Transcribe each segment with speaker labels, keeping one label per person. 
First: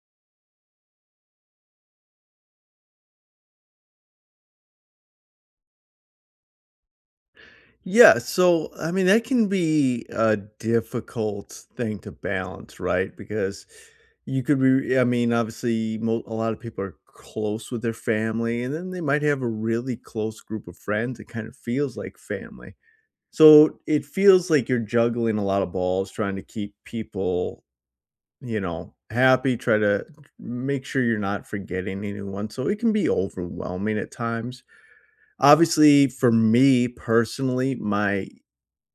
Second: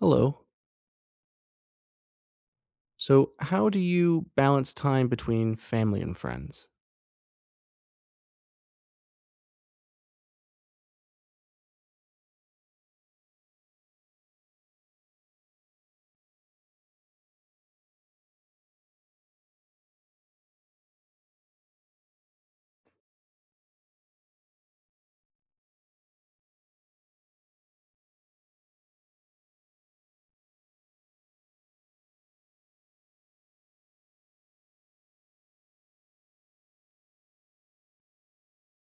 Speaker 1: Hello. So, how do you balance time between family and friends?
Speaker 2: Yeah, so, I mean, that can be a difficult thing to balance, right? Because you could be I mean, obviously, mo a lot of people are close with their family, and then they might have a really close group of friends. It kind of feels like family. So, it feels like you're juggling a lot of balls trying to keep people, you know, happy. Try to make sure you're not forgetting anyone. So, it can be overwhelming at times. Obviously, for me, personally, my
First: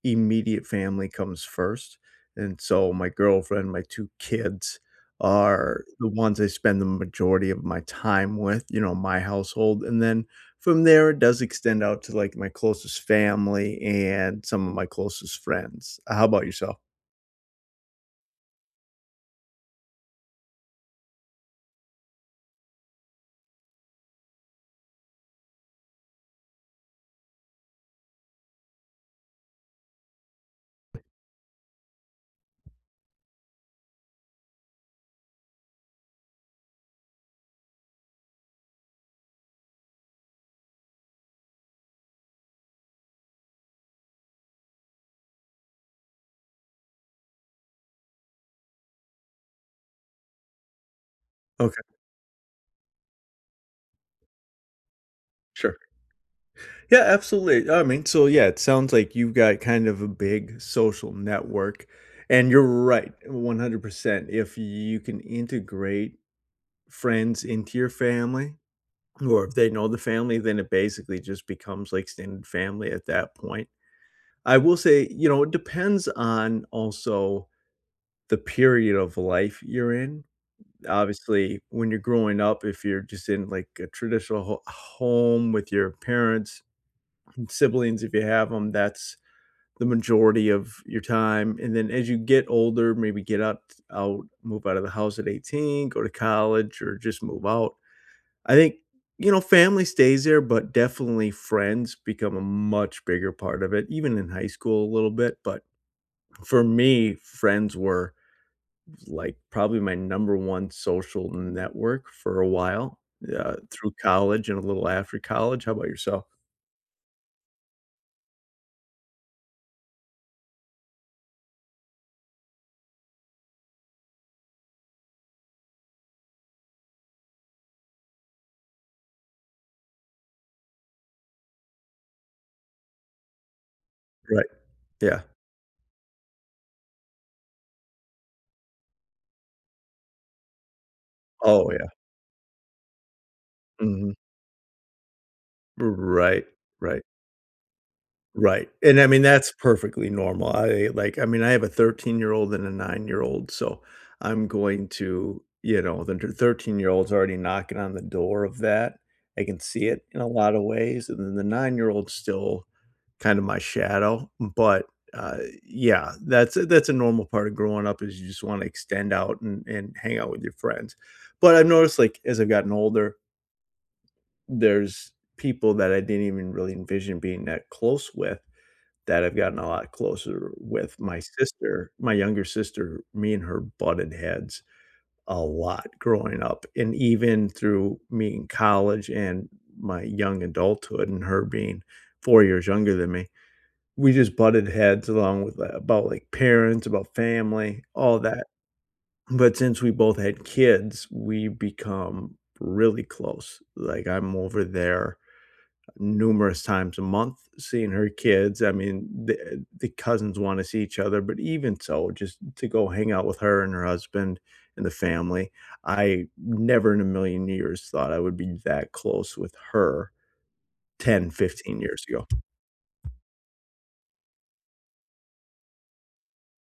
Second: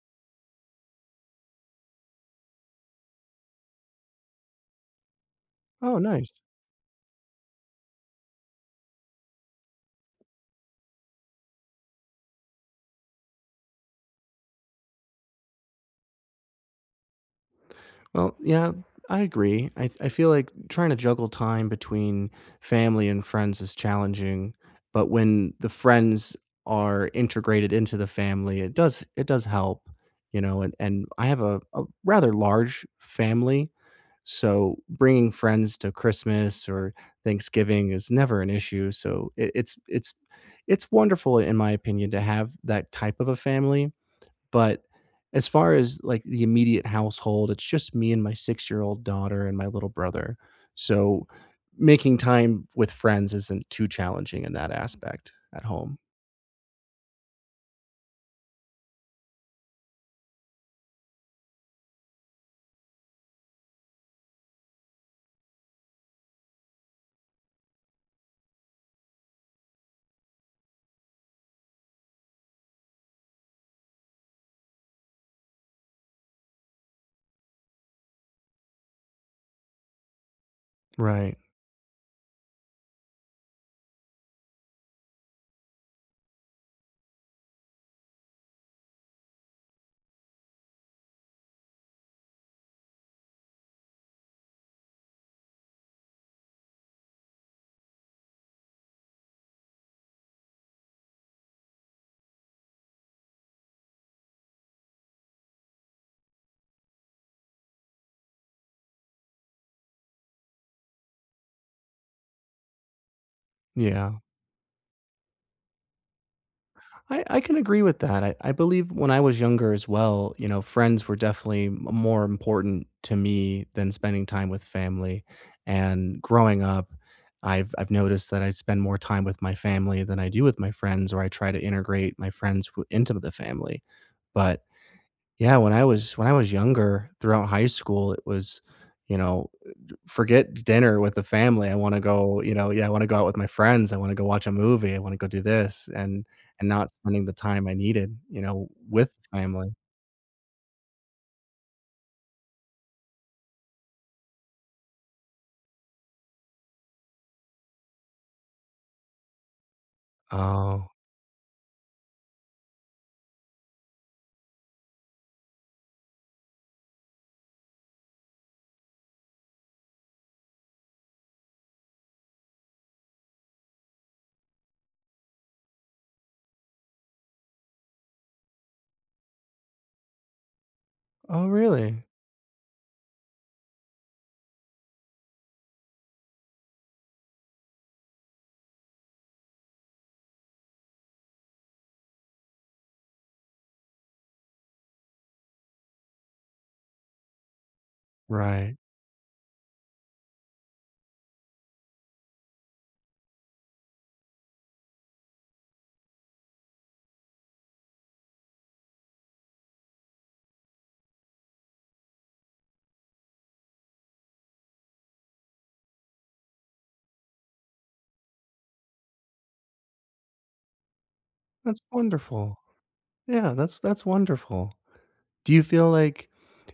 Speaker 2: immediate family comes first. And so, my girlfriend, my 2 kids, are
Speaker 1: Oh,
Speaker 2: the ones
Speaker 1: nice.
Speaker 2: I spend the majority of my time with, you know, my household. And then from there, it does extend out to, like, my closest family and some of my closest friends. Uh, how 'bout yourself?
Speaker 1: Well, yeah, I agree. I I feel like trying to juggle time between family and friends is challenging, but when the friends are integrated into the family, it does it does help. You know? And and I have a a rather large family, so bringing friends to Christmas or Thanksgiving is never an issue. So, it it's it's it's wonderful in my opinion to have that type of a family. But as far as, like, the immediate household, it's just me and my six-year-old daughter and my little brother. So,
Speaker 2: Okay.
Speaker 1: making time with friends isn't too challenging in that aspect at
Speaker 2: Sure.
Speaker 1: home.
Speaker 2: Yeah, absolutely. I mean, so, yeah, it sounds like you've got kind of a big social network, and you're right, 100%. If you can integrate friends into your family, or if they know the family, then it basically just becomes like extended family at that point. I will say, you know, it depends on also the period of life you're in.
Speaker 1: Right.
Speaker 2: Obviously, when you're growing up, if you're just in, like, a traditional ho home with your parents and siblings, if you have 'em, that's the majority of your time. And then as you get older, maybe get up t out move out of the house at 18, go to college, or just move out. I think, you know, family stays there, but definitely friends become a much bigger part of it, even in high school a little bit. But for me, friends were, like, probably my number 1 social network for a while, uh, through
Speaker 1: Yeah.
Speaker 2: college and a little after college. How 'bout yourself?
Speaker 1: I I can agree with that, I I believe when I was younger, as well, you know, friends were definitely m more important to me than spending time with family. And growing up, I've I've noticed that I spend more time with my family than I do with my friends, or I try to integrate my friends w into the family.
Speaker 2: Right.
Speaker 1: But,
Speaker 2: Yeah.
Speaker 1: yeah, when I was when I was younger, throughout high school, it was, you know, eh, j forget dinner with the family,
Speaker 2: Oh,
Speaker 1: I
Speaker 2: yeah.
Speaker 1: wanna go, you know, yeah, I wanna go out with my friends, I wanna
Speaker 2: Mhm.
Speaker 1: go watch a movie, I wanna go do
Speaker 2: R
Speaker 1: this, and
Speaker 2: Right,
Speaker 1: and not
Speaker 2: right.
Speaker 1: spending the time I needed, you know,
Speaker 2: Right, and, I
Speaker 1: with
Speaker 2: mean, that's
Speaker 1: family.
Speaker 2: perfectly normal. I, like, I mean, I have a thirteen-year-old and a nine-year-old, so I'm going to, you know then tur thirteen-year-old's already knocking on the door of that. I can see it, in a lotta
Speaker 1: Oh.
Speaker 2: ways, and then the nine-year-old's still kinda my shadow. But, uh, yeah, that's a that's a normal part of growing up, is you just wanna extend out and and hang out with your friends. But I've noticed, like, as I've gotten older there's people that I didn't even really envision being that close with that I've gotten a lot closer with. My
Speaker 1: Oh,
Speaker 2: sister,
Speaker 1: really?
Speaker 2: my younger sister, me and her butted heads a lot growing up. And even through me in college and my young adulthood and her being 4 years younger than me, we just butted heads along with that about, like, parents, about family, all that.
Speaker 1: Right.
Speaker 2: But since we both had kids, we’ve become really close. Like, I'm over there numerous times a month seeing her kids, I mean, the the cousins wanna see each other, but even so, just to go hang out with her and her husband and the family. I never in a million years thought I would be that close with her 10, 15
Speaker 1: That's
Speaker 2: years ago.
Speaker 1: wonderful. Yeah, that's that's wonderful. Do you feel like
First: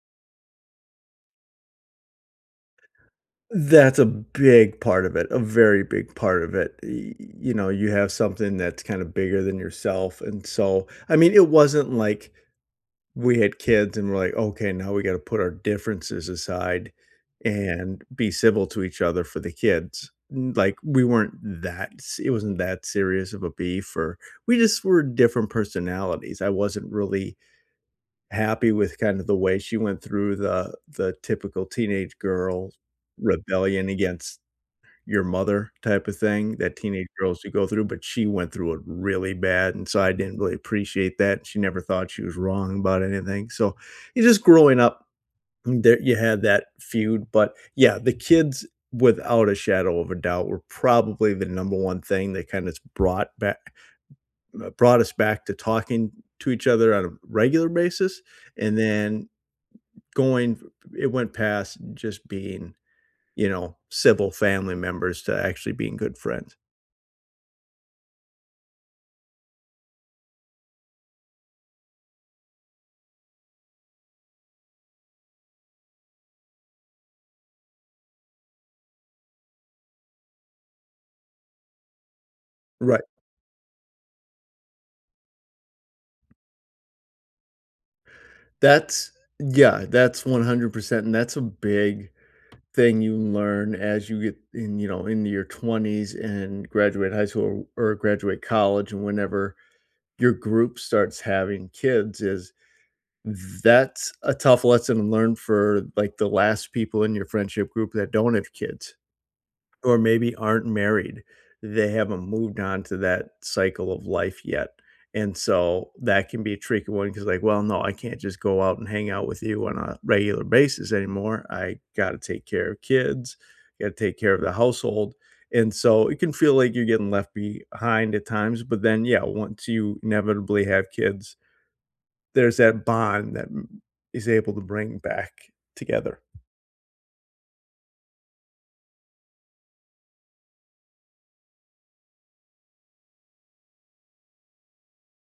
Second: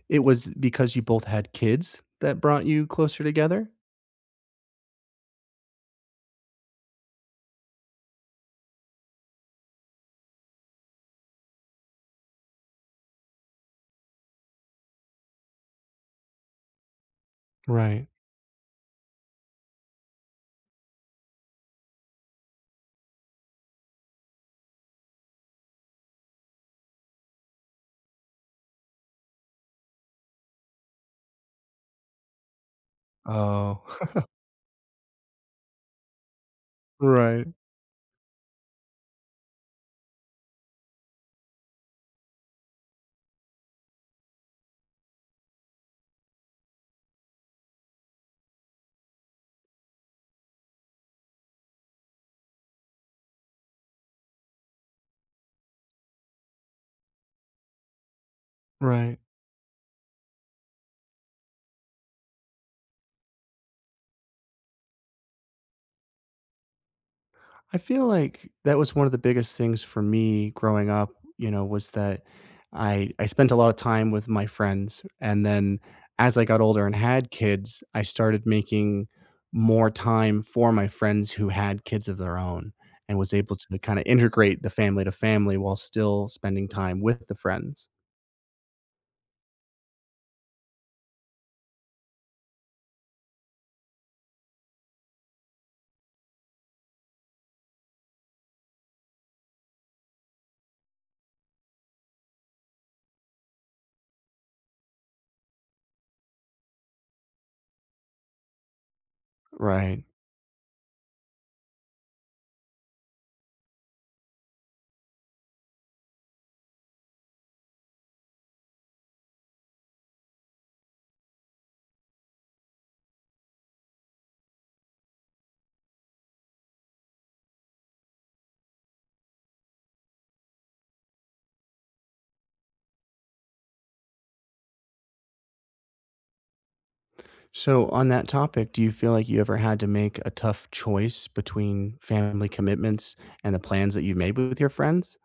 Speaker 1: it was because you both had kids that brought you closer together?
Speaker 2: That's a big part of it. A very big part of it. Y you know, you have something that's kinda bigger than yourself, and so I mean, it wasn't like we had kids and we're, like, "Okay, now we gotta put our differences aside, and
Speaker 1: Right.
Speaker 2: be civil to each other for the kids." Mm like, we weren't that s it wasn't that serious of a beef or we just were different personalities. I wasn't really happy with kind of the way she went through the the typical teenage girl
Speaker 1: Oh.
Speaker 2: rebellion against your mother type of thing that teenage girls
Speaker 1: Right.
Speaker 2: should go through, but she went through it really bad, and so, I didn't really appreciate that, and she never thought she was wrong about anything. So, you just growing up there you had that feud, but, yeah, the kids, without a shadow of a doubt, were probably the number 1 thing that kind of brought back ma brought us back to talking to each other on a regular basis. And
Speaker 1: Right.
Speaker 2: then going it went past just being, you know, civil family members to actually being good friends.
Speaker 1: I feel like that was one of the biggest things for me growing up, you know, was that I I spent a lot of time with my friends. And then, as I got older and had kids, I started making more time for my friends who had kids of their own
Speaker 2: Right.
Speaker 1: and was able to kinda integrate the family to family while still spending time with the friends.
Speaker 2: That's, yeah, that's 100%, and that's a big thing you learn as you get in, you know, into your 20s and graduate high school or graduate college and whenever your group starts having kids is that's a tough lesson learned for, like, the last people in your friendship group that don't have kids, or
Speaker 1: Right.
Speaker 2: maybe aren't married. They haven't moved on to that cycle of life yet, and so that can be a tricky one 'cause, like, "Well, no, I can't just go out and hang out with you on a regular basis anymore. I gotta take care of kids, gotta take care of the household." And so, it can feel like you're getting left behind at times, but then, yeah, once you inevitably have kids there's that bond that, m is able to bring back together.
Speaker 1: So, on that topic, do you feel like you ever had to make a tough choice between family commitments and the plans that you made with your friends?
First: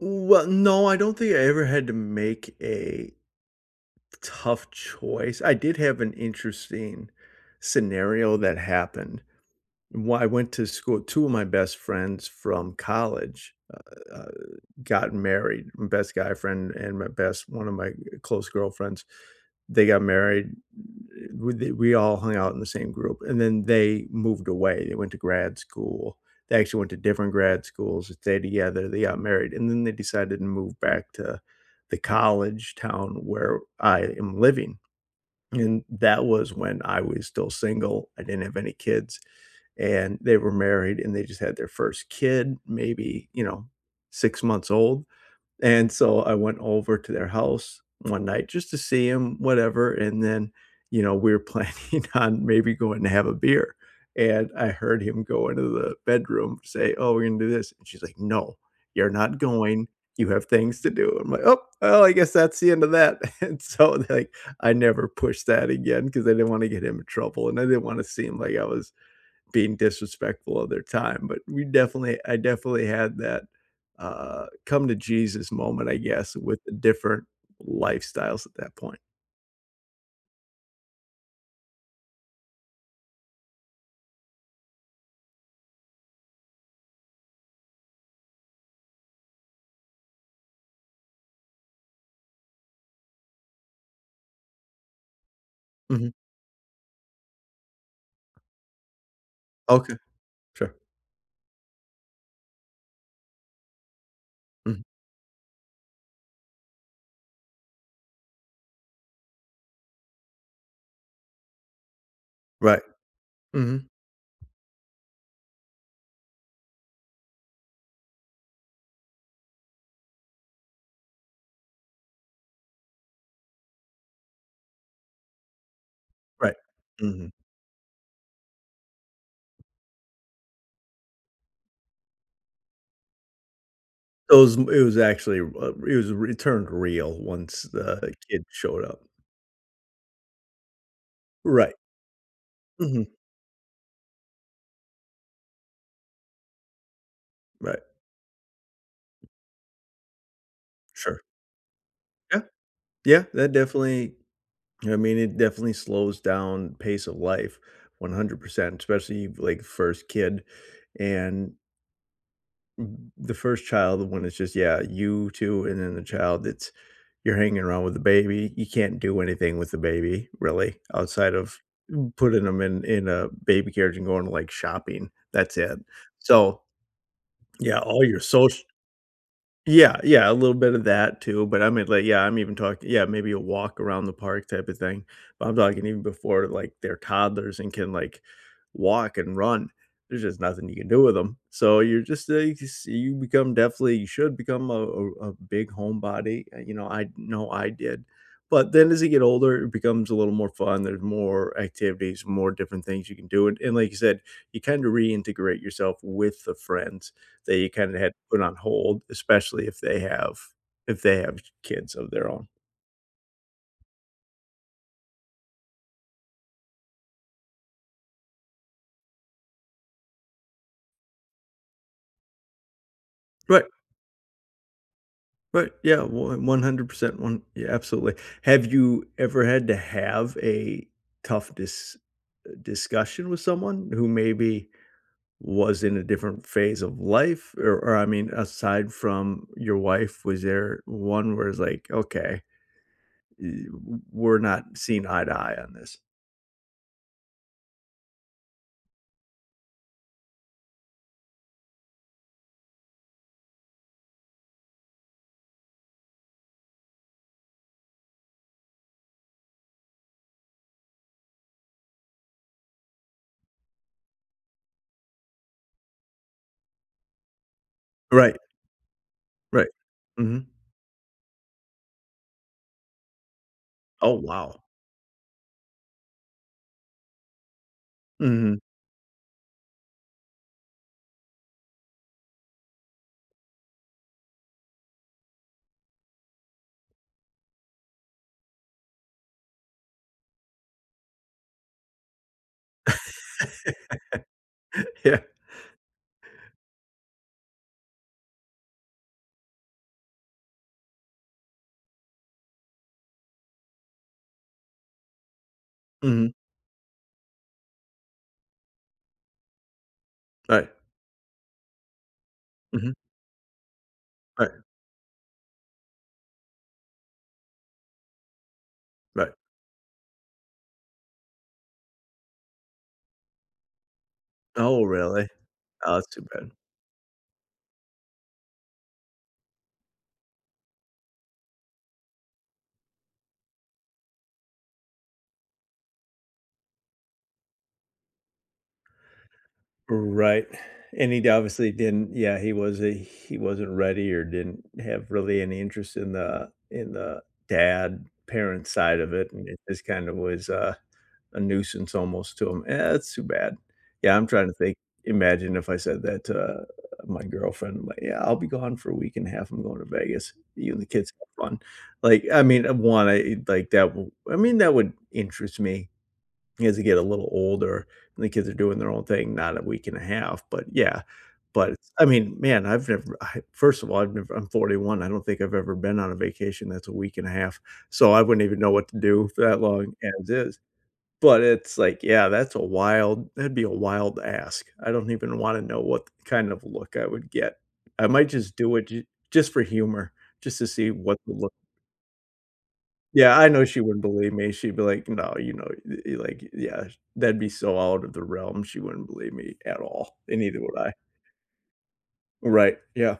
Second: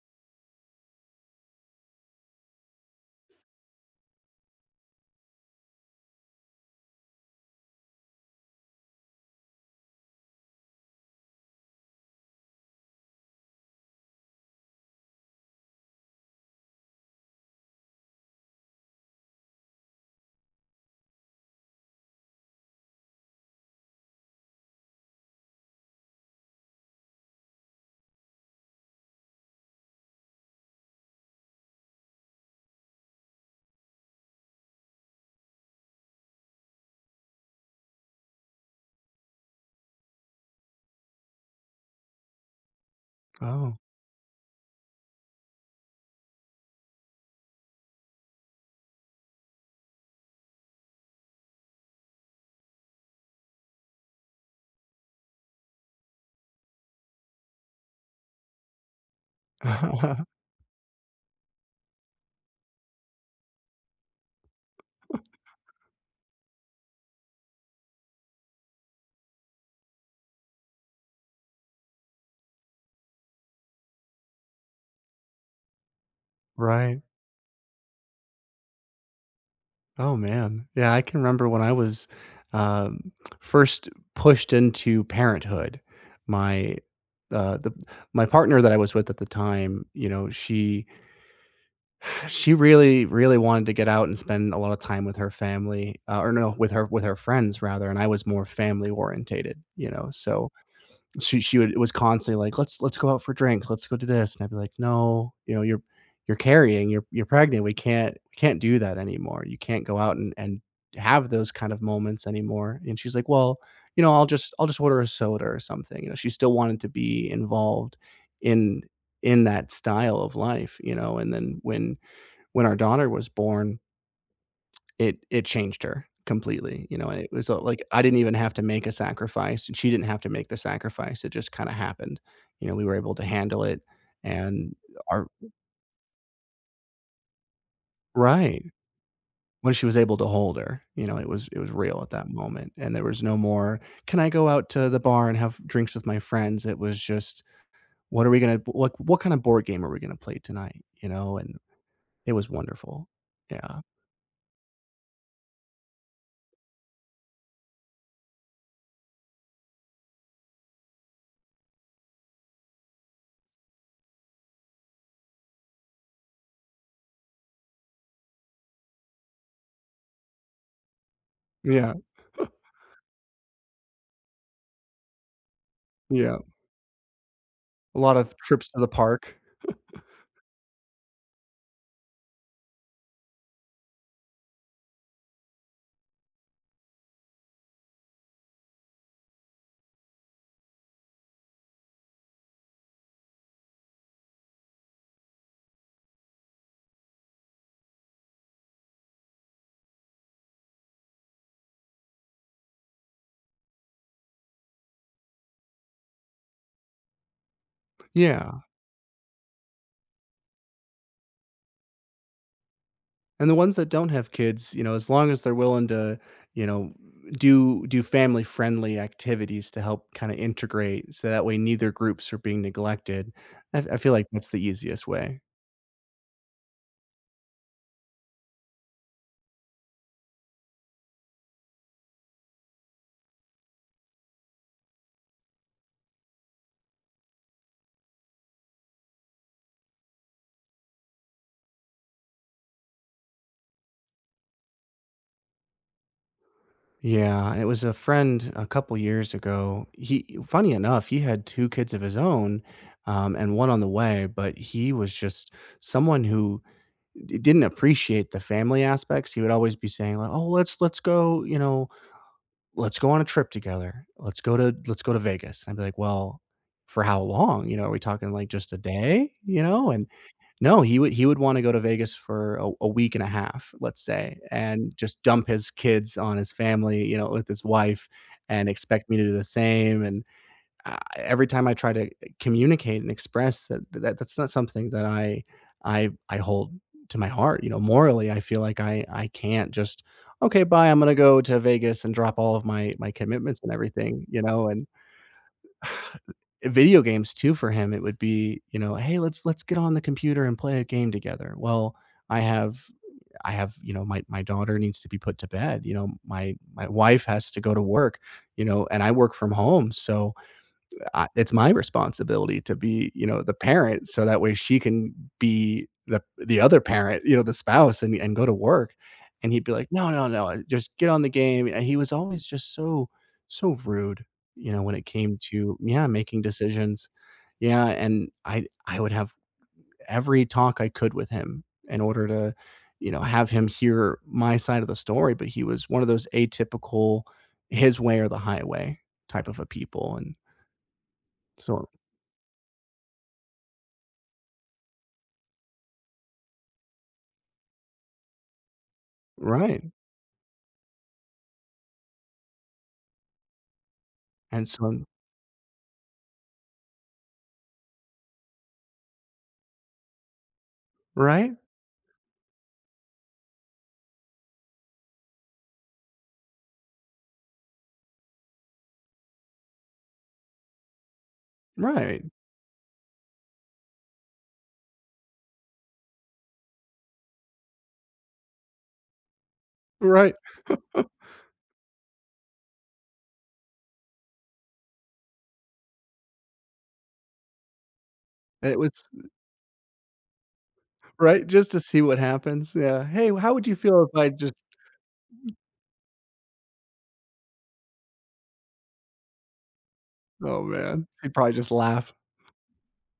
Speaker 2: Well, no, I don't think I ever had to make a tough choice. I did have an interesting scenario that happened. When I went to school, 2 of my best friends from college, uh uh, got married. My best guy friend and my best one of my, uh, close girlfriends, they got married. W d we all hung out in the same group, and then they moved away, they went to grad school. They actually went to different grad schools. They stayed together, they got married, and then they decided to move back to the college town where I am living. And that was when I was still single, I didn't have any kids. And they were married, and they just had their 1st kid, maybe, you know,
Speaker 1: Oh.
Speaker 2: 6 months old. And so I went over to their house one night just to see him, whatever, and then, you know, we're planning on maybe going to have a beer. And I heard him go into the bedroom, say, "Oh, we're gonna do this." And she's like, "No, you're not going. You have things to do." I'm like, "Ope. Oh, I guess that's the end of that." And so they're like I never pushed that again 'cause I didn't wanna get him into trouble, and I didn't wanna seem like I was being disrespectful of their time. But we definitely I definitely had that, uh, come-to-Jesus moment, I guess, with
Speaker 1: Right.
Speaker 2: different lifestyles at that point.
Speaker 1: Oh, man. Yeah, I can remember when I was, um, first pushed into parenthood. My the the my partner that I was with at the time, you know, she she really, really wanted to get out and spend a lot of time with her family,
Speaker 2: Mhm.
Speaker 1: ah, or no, with her with her friends rather, and I was more family orientated, you
Speaker 2: Okay.
Speaker 1: know, so,
Speaker 2: Sure.
Speaker 1: she she would it was constantly like, "Let's let's go out for drink. Let's go do this." And I'd be like,
Speaker 2: Mhm.
Speaker 1: "No, you know, you're you're carrying, you're you're pregnant. We can't can't do that anymore. You can't go out and and have those kind of moments anymore."
Speaker 2: Right.
Speaker 1: And she's like, "Well,
Speaker 2: Mhm.
Speaker 1: you know, I'll just I'll just order a soda or something." You know? She still wanted to be involved in in that style of life, you know? And then when when our daughter was born it it changed her
Speaker 2: Right.
Speaker 1: completely, you know? And it
Speaker 2: Mhm.
Speaker 1: was, uh, like, I didn't even have to make a sacrifice, and she didn't have to make the sacrifice. It just kinda happened. You know, we were able to handle it,
Speaker 2: Those it was
Speaker 1: and
Speaker 2: it was
Speaker 1: our
Speaker 2: actually, uh, it was r it turned real once the kid
Speaker 1: Right.
Speaker 2: showed up.
Speaker 1: When she was able to hold her, you know, it was it was
Speaker 2: Right.
Speaker 1: real at that moment. And there
Speaker 2: Mhm.
Speaker 1: was no more, “Can I go out to the bar and have drinks with my friends?" It was just,
Speaker 2: Right.
Speaker 1: "What are we gonna w like, what kind of board game are we gonna play tonight?" You
Speaker 2: Sure.
Speaker 1: know? And it
Speaker 2: Yeah.
Speaker 1: was wonderful.
Speaker 2: Yeah. That
Speaker 1: Yeah.
Speaker 2: definitely I mean, it definitely slows down pace of life 100%, especially, like, 1st kid. And m the 1st child, the one that's just yeah, you too, and then the child it's you're hanging around with the baby. You can't do anything with the baby, really, outside of
Speaker 1: Yeah.
Speaker 2: putting ‘em in in a baby carriage and going to, like, shopping. That's it.
Speaker 1: Yeah.
Speaker 2: So, yeah,
Speaker 1: A
Speaker 2: all
Speaker 1: lot
Speaker 2: your
Speaker 1: of
Speaker 2: soc
Speaker 1: trips to the park.
Speaker 2: yeah, yeah, a little bit of that too. But I mean, like, yeah, I'm even talk yeah, maybe a walk around the park type of thing. But I'm talking even before, like, they're toddlers and can, like, walk and run, there's just nothing you can do with ‘em. So, you're just, eh, you can see you become definitely you should become a a a big homebody, eh, you know, I know I did. But then, as you get older, it becomes a little more fun. There's more activities, more different things you can do, and and, like you said, you kinda reintegrate yourself with the friends that you kinda had put on
Speaker 1: Yeah.
Speaker 2: hold, especially if they have if they have k kids of their own.
Speaker 1: And the ones that don't have kids, you know, as long as they're willing to, you know, do do family friendly activities to help kinda integrate so that way neither groups are being neglected,
Speaker 2: Right.
Speaker 1: I f I feel like that's the easiest way.
Speaker 2: But, yeah, one 100%, one yeah, absolutely. Have you ever had to have a tough dis uh, discussion with someone who maybe was in a different phase of life? Or or, I mean, aside from your wife, was there one where it's like, "Okay, ye w we're not seeing eye to eye on this?
Speaker 1: Yeah, it was a friend a couple years ago. He funny enough, he had 2 kids of his own, um, and 1 on the way, but he was just someone who, d didn't appreciate the family aspects. He would always be saying li "Oh, let's let's go, you know, let's go on a trip together, let's go to let's go to Vegas," I'd be like, "Well, for how long? You know, are we talking,
Speaker 2: Right.
Speaker 1: like, just a day?" You
Speaker 2: Right.
Speaker 1: know? And
Speaker 2: Mhm.
Speaker 1: no, he would he would wanna go to Vegas for a a week and a half, let's
Speaker 2: Oh,
Speaker 1: say,
Speaker 2: wow.
Speaker 1: and just dump his kids on his family, you know, with his wife
Speaker 2: Mhm.
Speaker 1: and expect me to do the same, and, uh, every time I try to, uh, communicate and express that, that that's not something that I I I hold to my heart, you know, morally, I feel like I I can't just, "Okay, bye, I'm gonna go to Vegas and drop all of my my commitments and everything," you know, and
Speaker 2: Yeah.
Speaker 1: video games too for him it would be, you know, "Hey, let's let's get on the computer, and play a game together." Well, I have I have, you know, my my daughter needs to be put to bed, you know,
Speaker 2: Mhm.
Speaker 1: my my wife has to go to work, you know, and I work from home, so,
Speaker 2: Right.
Speaker 1: I It's my responsibility to
Speaker 2: Mhm.
Speaker 1: be, you know, the parent so that way
Speaker 2: Right.
Speaker 1: she can be the the other parent, you know, the spouse and and go to work.
Speaker 2: Right.
Speaker 1: And he'd be like, "No, no, no, uh, just get on the game," and he was always just so so rude, you know,
Speaker 2: Oh,
Speaker 1: when it
Speaker 2: really?
Speaker 1: came to
Speaker 2: Oh, that's
Speaker 1: Yeah,
Speaker 2: too
Speaker 1: making
Speaker 2: bad.
Speaker 1: decisions, yeah, and I I would have every talk I could with him in order to, you know, have him hear my side of the story, but he was one of those atypical, his way or the highway, type of a people, and
Speaker 2: Right, and he'd obviously
Speaker 1: so
Speaker 2: didn't Yeah, he was a he wasn't ready, or didn't have really any interest in the in the, dad, parent side of it, and it just
Speaker 1: Right.
Speaker 2: kind of was a a nuisance almost to him. Eh, that’s too bad. Yeah, I'm trying to
Speaker 1: And
Speaker 2: think
Speaker 1: son.
Speaker 2: imagine if I said that to, uh, my girlfriend, like, "Yeah, I'll be gone for a week and a half, I'm going to Vegas. You and the kids have fun."
Speaker 1: Right?
Speaker 2: Like, I mean, uh, one I e like, that wou I mean, that would interest me. As you get a little older, and the kids are doing their own thing, not a week and a half, but, yeah. But, I
Speaker 1: Right.
Speaker 2: mean, man, I've never I first of all, I've never I'm 41, I don't think I've ever been on a vacation that's a week and a half, so I wouldn't even know what to do for that long as
Speaker 1: Right.
Speaker 2: is. But it's, like, yeah, that's a wild that'd be a wild ask. I don't even wanna know what th kind of look I would get. I might just do
Speaker 1: It
Speaker 2: it j
Speaker 1: was
Speaker 2: just for humor, just to see what the
Speaker 1: Right.
Speaker 2: look
Speaker 1: Just to see what happens. Yeah. "Hey,
Speaker 2: Yeah,
Speaker 1: wa
Speaker 2: I
Speaker 1: How
Speaker 2: know
Speaker 1: would you
Speaker 2: she
Speaker 1: feel
Speaker 2: wouldn't
Speaker 1: if I
Speaker 2: believe
Speaker 1: just"
Speaker 2: me, she'd be like, "No," you know, th i like i Yeah. That'd be so out of the realm, she wouldn't believe me at all, and neither
Speaker 1: Oh,
Speaker 2: would I.
Speaker 1: man. He'd probably just laugh.
Speaker 2: Right, yeah.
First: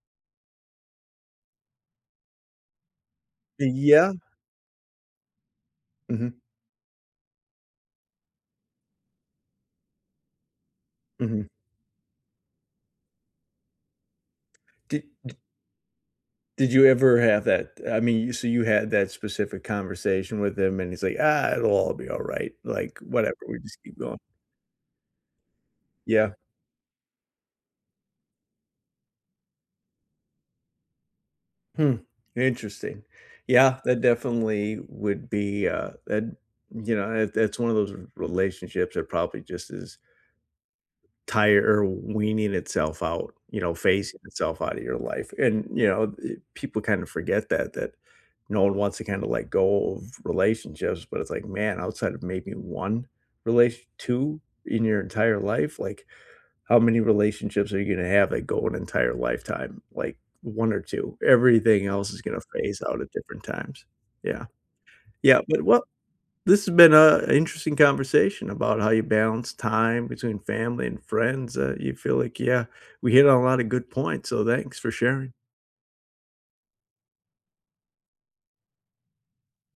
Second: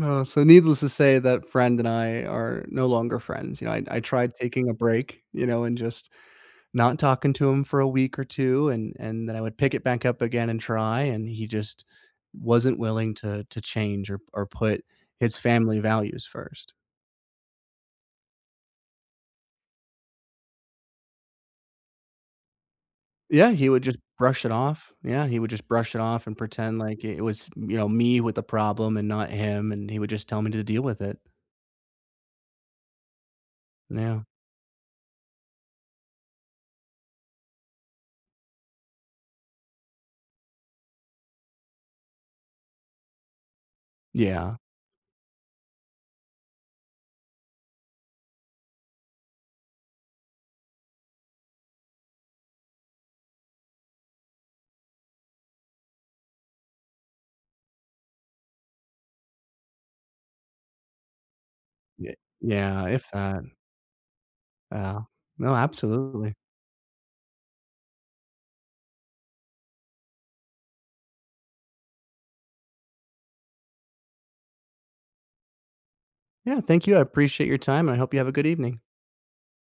Speaker 1: Oh, so needless to say, that friend and I are no longer friends. You
Speaker 2: Y
Speaker 1: know, I I
Speaker 2: Yeah.
Speaker 1: tried taking a break, you know, and just
Speaker 2: Mhm.
Speaker 1: not talking to him for a week or 2, and and then I would pick it back up again and try, and he
Speaker 2: Mhm.
Speaker 1: just wasn't willing to to change, or or put
Speaker 2: Di d
Speaker 1: his family values 1st.
Speaker 2: did you ever have that eh, I mean, you so you had that specific conversation with him, and he's like, "Ah, it'll all be alright. Like, whatever,
Speaker 1: Yeah,
Speaker 2: we
Speaker 1: he
Speaker 2: just
Speaker 1: would
Speaker 2: keep
Speaker 1: just
Speaker 2: going."
Speaker 1: brush it off. Yeah, he would just brush it off
Speaker 2: Yeah.
Speaker 1: and pretend like i it was, you know, me with the problem and not him, and he would just tell me to deal with it.
Speaker 2: Hmm. Interesting. Yeah, that
Speaker 1: Yeah.
Speaker 2: definitely would be, uh, tha you know, it that's one of those r relationships that probably just is tire or weaning itself out, you know, phasing
Speaker 1: Yeah.
Speaker 2: itself out of your life. And, you know, eh, people kinda forget that that no one wants to kinda let go of relationships, but it's like, man, outside of maybe 1 relat 2 in your entire life, like, how many relationships are you gonna have that go an entire lifetime? Like, 1 or 2? Everything else
Speaker 1: Ye
Speaker 2: is gonna phase
Speaker 1: yeah,
Speaker 2: out at
Speaker 1: if that.
Speaker 2: different times. Yeah.
Speaker 1: Yeah.
Speaker 2: Yeah.
Speaker 1: No,
Speaker 2: But what
Speaker 1: absolutely.
Speaker 2: this has been a interesting conversation about how you balance time between family and friends. Uh, you feel like yeah, we hit on a lot of good points, so thanks for sharing.
Speaker 1: Yeah, thank you. I appreciate your time, and I hope you have a good evening.